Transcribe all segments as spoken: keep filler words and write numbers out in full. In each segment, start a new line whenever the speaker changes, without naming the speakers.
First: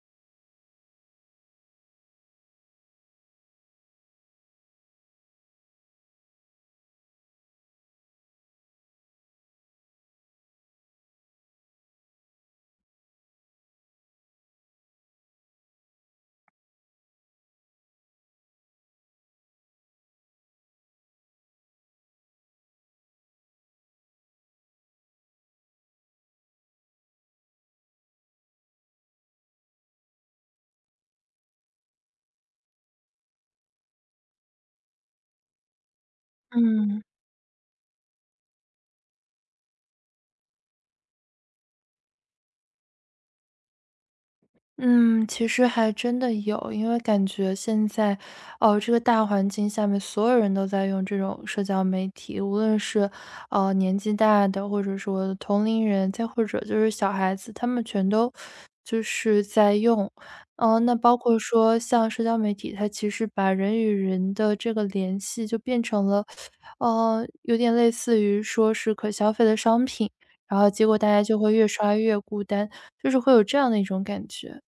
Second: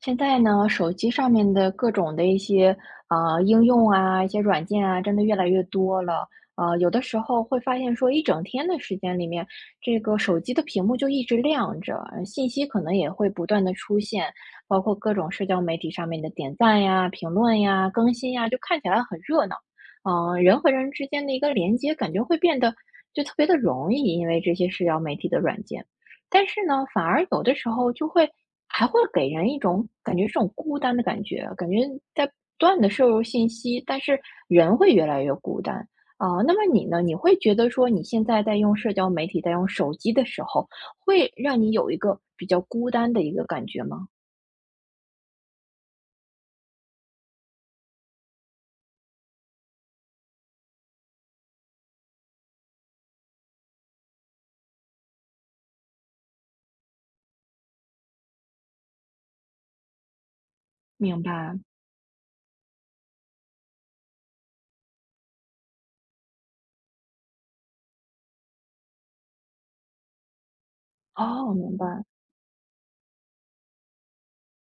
现在呢，手机上面的各种的一些呃应用啊，一些软件啊，真的越来越多了。呃，有的时候会发现说，一整天的时间里面，这个手机的屏幕就一直亮着，呃信息可能也会不断的出现，包括各种社交媒体上面的点赞呀、评论呀、更新呀，就看起来很热闹。嗯、呃人和人之间的一个连接，感觉会变得就特别的容易，因为这些社交媒体的软件。但是呢，反而有的时候就会还会给人一种感觉，这种孤单的感觉，感觉在不断的摄入信息，但是人会越来越孤单。啊、那么你呢？
嗯，
你会觉得说你现在在用社交媒体，在用手机的时候，会让你有一个比较孤单的一个感觉吗？
嗯，其实还真的有。因为感觉现在，哦，这个大环境下面，所有人都在用这种社交媒体，无论是呃年纪大的，或者是我的同龄人，再或者就是小孩子，他们全都就是在用。嗯，那包
明
括
白。
说像社交媒体，它其实把人与人的这个联系就变成了，呃，有点类似于说是可消费的商品，然后结果大家就会
哦，
越
明
刷
白。
越孤单，就是会有这样的一种感觉。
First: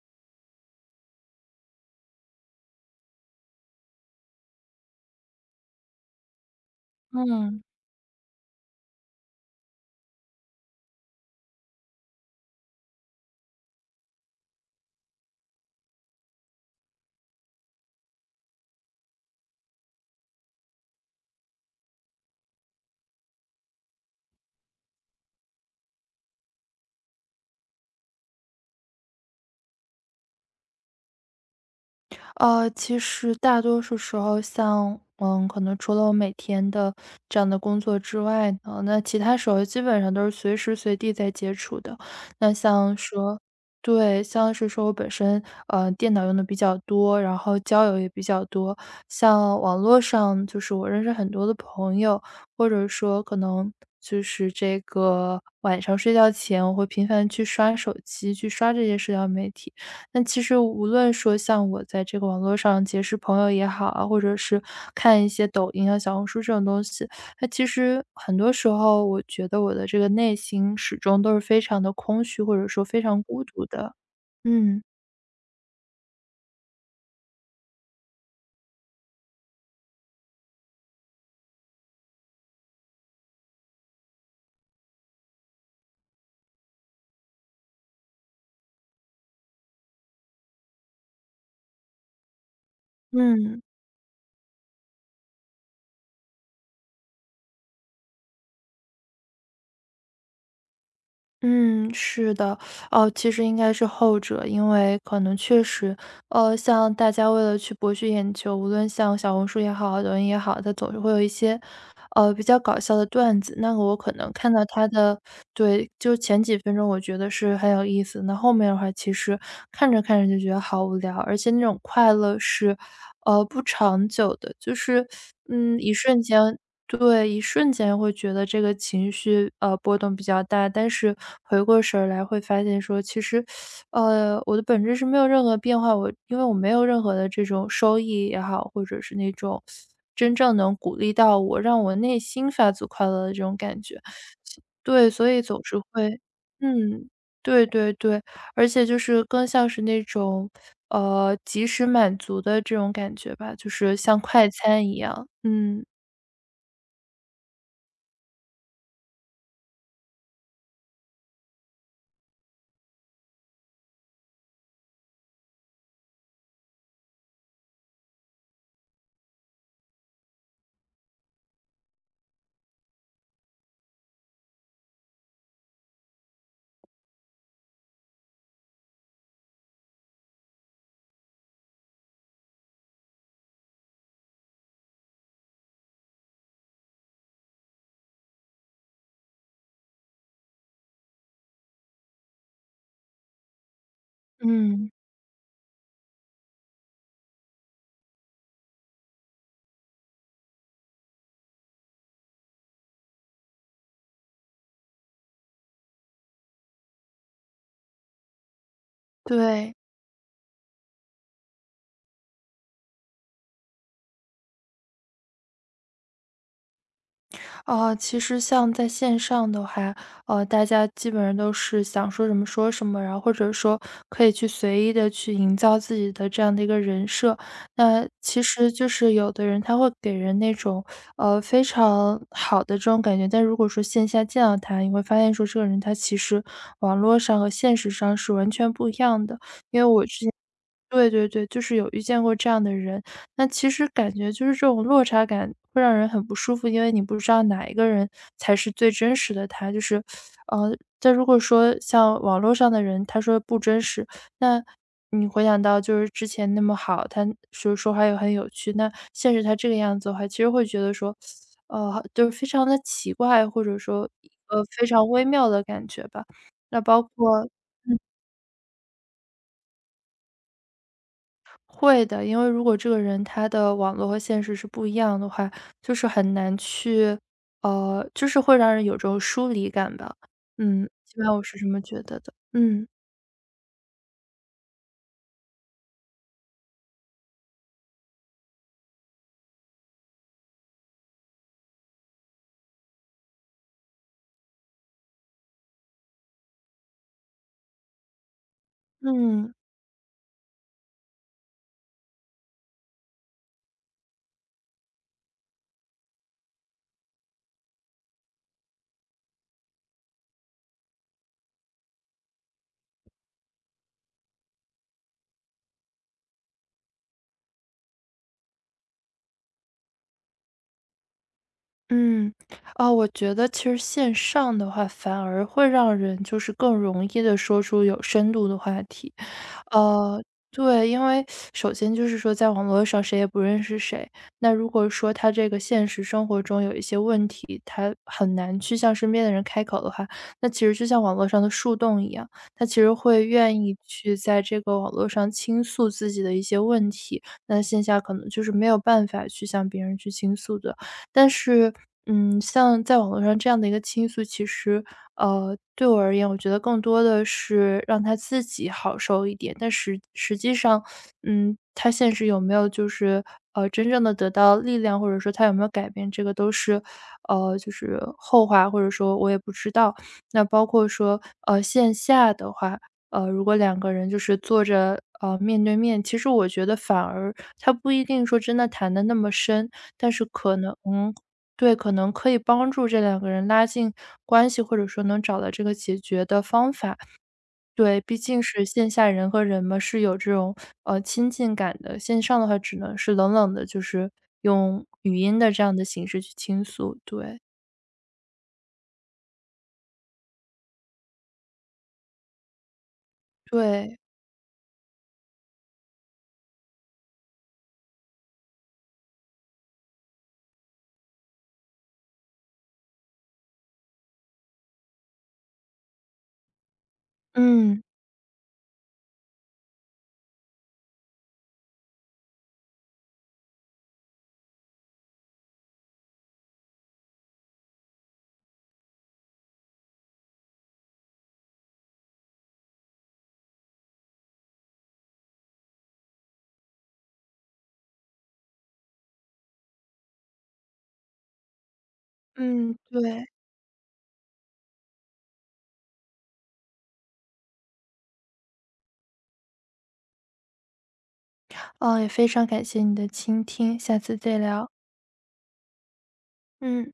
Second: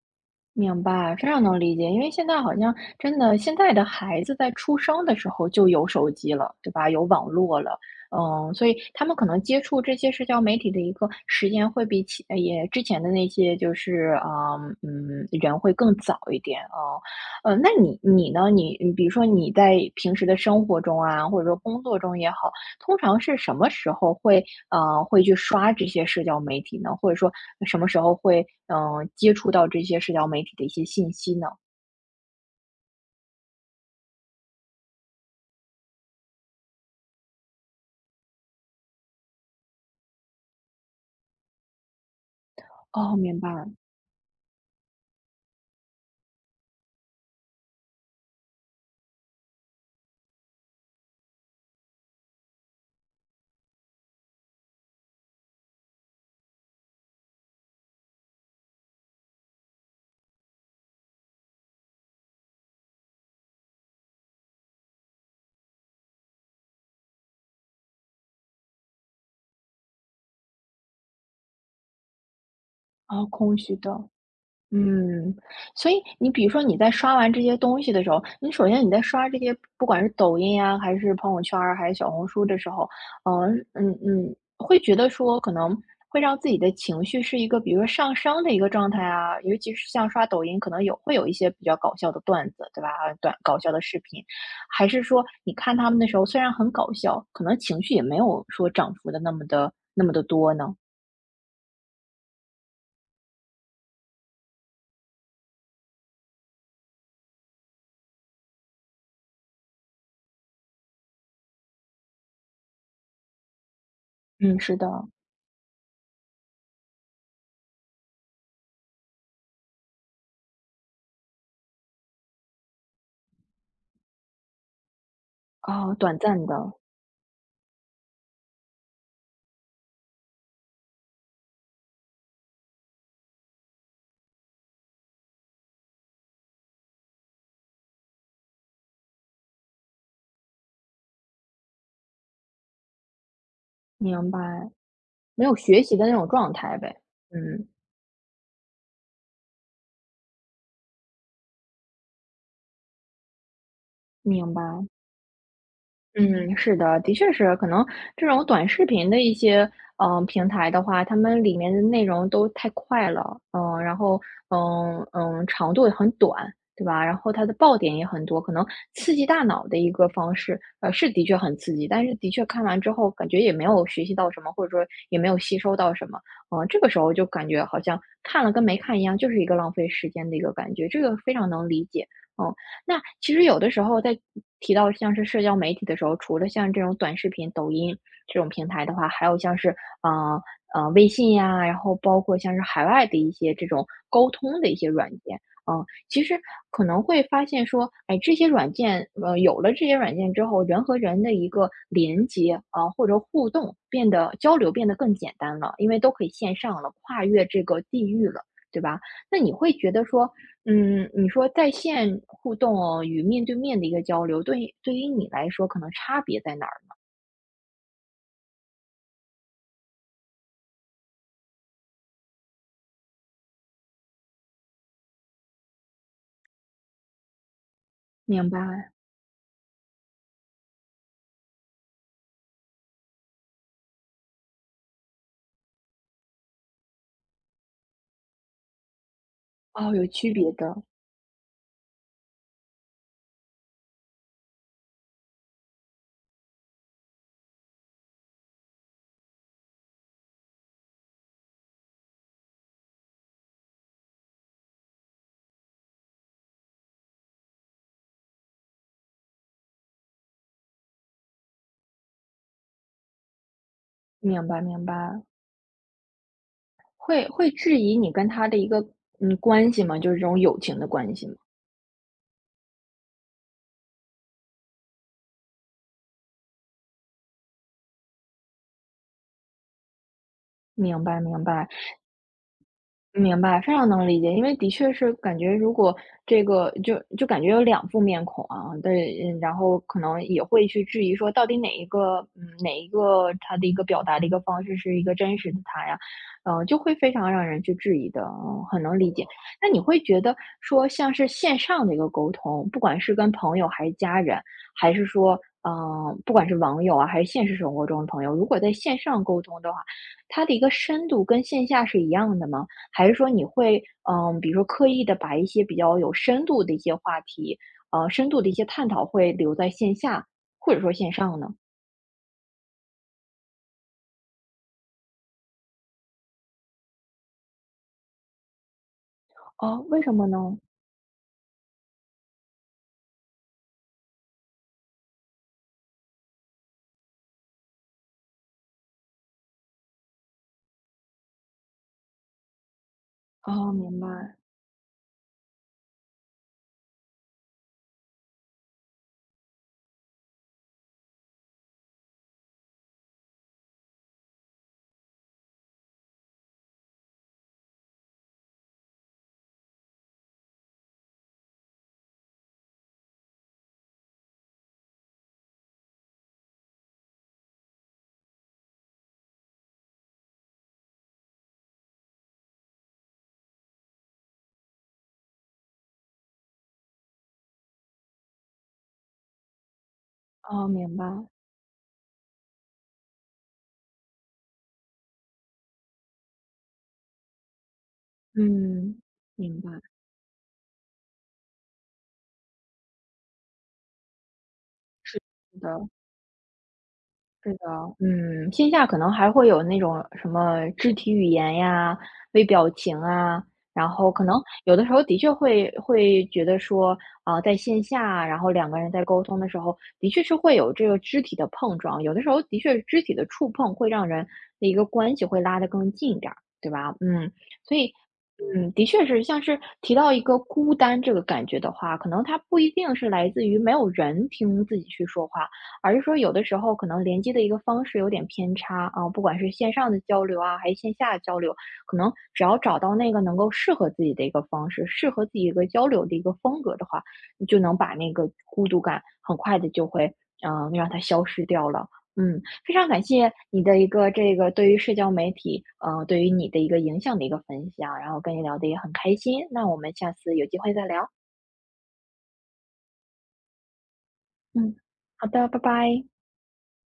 明白，非常能理解。因为现在好像真的，现在的孩子在出生的时候就有手机了，对吧？有网络
嗯。
了。嗯，所以他们可能接触这些社交媒体的一个时间会比起呃也之前的那些就是啊嗯人会更早一点啊。呃，那你你呢？你你比如说你在平时的生活中啊，或者说工作中也好，通常是什么时候会呃，会去刷这些社交媒体呢？或者说什么时候会，嗯、呃接触到这些社交媒体的一些信息呢？
呃，其实大多数时候像，嗯，可能除了我每天的这样的工作之外呢，那其他时候基本上都是随时随地在接触的。那像
哦，
说
明白了。
对，像是说我本身，呃，电脑用的比较多，然后交友也比较多。像网络上就是我认识很多的朋友，或者说可能就是这个晚上睡觉前，我会频繁去刷手机，去刷这些社交媒体。那其实无论说像我在这个网络上结识朋友也好啊，或者是看一些抖音啊、小红书这种东西，那其实很多时候我觉得我的这个内心始终都是非常的空虚，或者说非常
哦，
孤
空
独
虚的。
的。嗯，
嗯，所以你比如说你在刷完这些东西的时候，你首先你在刷这些，不管是抖音呀，还是朋友圈儿，还是小红书的时候，嗯嗯嗯，会觉得说可能会让自己的情绪是一个，比如说上升的一个状态啊，尤其是像刷抖音，可能有会有一些比较搞笑的段子，对吧？啊短搞
嗯。
笑的视频，还是说你看他们的时候，虽然很搞笑，可能情绪也没有说涨幅的那么的那么的多呢？
嗯，是的，哦，其实应该是后者。因为可能确实，呃，像大家为了去博取眼球，无论像小红书也好，抖音也好，它总是会有一些，呃，比较搞笑的段子。那个我可能看
嗯，
到
是
它
的。
的，对，就前几分钟我觉得是很有意思，那后面的话其实看着看着就觉得好无聊，而且那种快乐是，呃，不长久的，就是，嗯，一
哦，短
瞬
暂
间。
的。
对，一瞬间会觉得这个情绪，呃，波动比较大，但是回过神儿来会发现说，其实，呃，我的本质是没有任何变化，我因为我没有任何的这种收益也好，或者是那种真正能鼓励到我，让我内心发自快乐的这种感觉。
明白。
对，所以
没有
总是
学习的那
会。
种状态呗。
嗯，对
嗯，
对对，而且就是更像是那种，呃，及时满足的这种感觉吧，就是像快
明白。
餐一样。嗯，
嗯，是的，的确是，可能这种短视频的一些嗯呃平台的话，他们里面的内容都太快了，嗯、然后嗯嗯、长度也很短，对吧？然后它的爆点也很多，可能刺激大脑的一个方式，呃，是的确很刺激，但是的确看完之后感觉也没有学习到什么，或者说也没有吸收到什么，嗯、这个时候就感觉好像看了跟没看一样，就是一个浪费时间的一个感觉，这个非常能理解。嗯、那其实有的时候在提到像是社交媒体的时候，除了像这种短视频、抖音这种平台的话，还有像是呃呃微信呀，然后包括像是海外的一些这种沟通的一些
嗯。
软件，嗯、其实可能会发现说，哎，这些软件，呃，有了这些软件之后，人和人的一个连接啊、呃或者互动变得交流变得更简单了，因为都可以线上了，跨越这个地域了，对吧？那你会
对，
觉得说，嗯，你说在线互动哦，与面对面的一个交流，对于对于你来说，可能差别在哪儿？
呃，其实像在线上的话，呃，大家基本上都是想说什么说什么，然后或者说可以去随意的去营造自己的这样的一个人设。那其
明
实就
白。
是有的人他会给人那种，呃，非常好的这种感觉。但如果说线下见到他，你会发现说这个人他其实网络上和现实上是完全不一样的。因为
哦，
我
有
之前。
区别的。
对对对，就是有遇见过这样的人。那其实感觉就是这种落差感会让人很不舒服，因为你不知道哪一个人才是最真实的他。就是，呃，但如果说像网络上的人，他说不真实，那你回想到就是之前那么好，他说说话又很有趣，那现实他这个样子的话，其实会觉得说，呃，就是非常的奇怪，或者说一
明
个
白
非
明
常
白。
微妙的感觉吧。那包
会
括
会质疑你跟他的一个嗯关系吗？就是这种友情的关系吗？
会的。因为如果这个人他的网络和现实是不一样的话，就是很难去，呃，就是会让人有种疏离感吧。嗯，
明
起
白
码我
明
是这
白。
么觉得的。嗯
明白，非常能理解，因为的确是感觉，如果这个就就感觉有两副面孔啊，对，嗯，然后可能也会去质疑说，到底哪一个，嗯，哪一个他的一个表达的一个方式是一个真实的他呀，呃，就会非常让人去质疑的，嗯，很能理解。
嗯
那你会觉得说，像是线上的一个沟通，不管是跟朋友还是家人，还是说，嗯、不管是网友啊，还是现实生活中的朋友，如果在线上沟通的话，它的一个深度跟线下是一样的吗？还是说你会，嗯，比如说刻意的把一些比较有深度的一些话题，呃，深度的一些探讨会留在线下，或者说线上呢？
嗯，啊，我觉得其实线上的话，反而会让人就是更容易的说出有深度的话题。
哦，为什
呃，
么呢？
对，因为首先就是说在网络上谁也不认识谁，那如果说他这个现实生活中有一些问题，他很难去向身边的人开口的话，那其实就像网络上的树洞一样，他其实会愿
哦，
意
明
去
白。
在这个网络上倾诉自己的一些问题，那线下可能就是没有办法去向别人去倾诉的。但是，嗯，像在网络上这样的一个倾诉，其实呃，对我而言，我觉得更多的是让他自己好受一点。但实实际上，嗯，他现实有没有就是呃真正的得到力量，或者说他有没有改变，这个都是呃就是后话，或者说我也不知道。那包括说呃线下的话，呃，如果两个人就是坐着呃面对面，其实我觉得反而他不一定说真的谈的那么深，但是可
哦，
能，
明白。
对，可能可以帮助这两个人拉近关系，或者说能找到这个解决的方法。对，毕竟是线
嗯，
下人和
明
人
白。
嘛，是有这种呃亲近感的。线上的话，只能是冷冷的，就是用语
是
音的这样的
的。
形式去倾诉。对，
是的。嗯，线下可能还会有那种什么肢体语言呀、微表情啊，然
对，
后可能有的时候的确会会觉得说，啊、在线下，然后两个人在沟通的时候，的确是会有这个肢体的碰撞，有的时候的确是肢体的触碰会让人的一个关系会拉得更近一点儿，对吧？嗯，所
嗯
以。嗯，的确是，像是提到一个孤单这个感觉的话，可能它不一定是来自于没有人听自己去说话，而是说有的时候可能联系的一个方式有点偏差啊，不管是线上的交流啊，还是线下的交流，可能只要找到那个能够适合自己的一个方式，适合自己一个交流的一个风格的话，你就能把那个孤独感很快的就会嗯、呃让它消失掉了。嗯，非
嗯，
常感
对，
谢你的一个这个对于社交媒体，嗯，对于你的一个影响的一个分享，然后跟你聊的也很开心。那我们下次有机会再聊。
哦，也非常感谢你的倾听，下次再聊。
嗯，好的，拜拜。
嗯。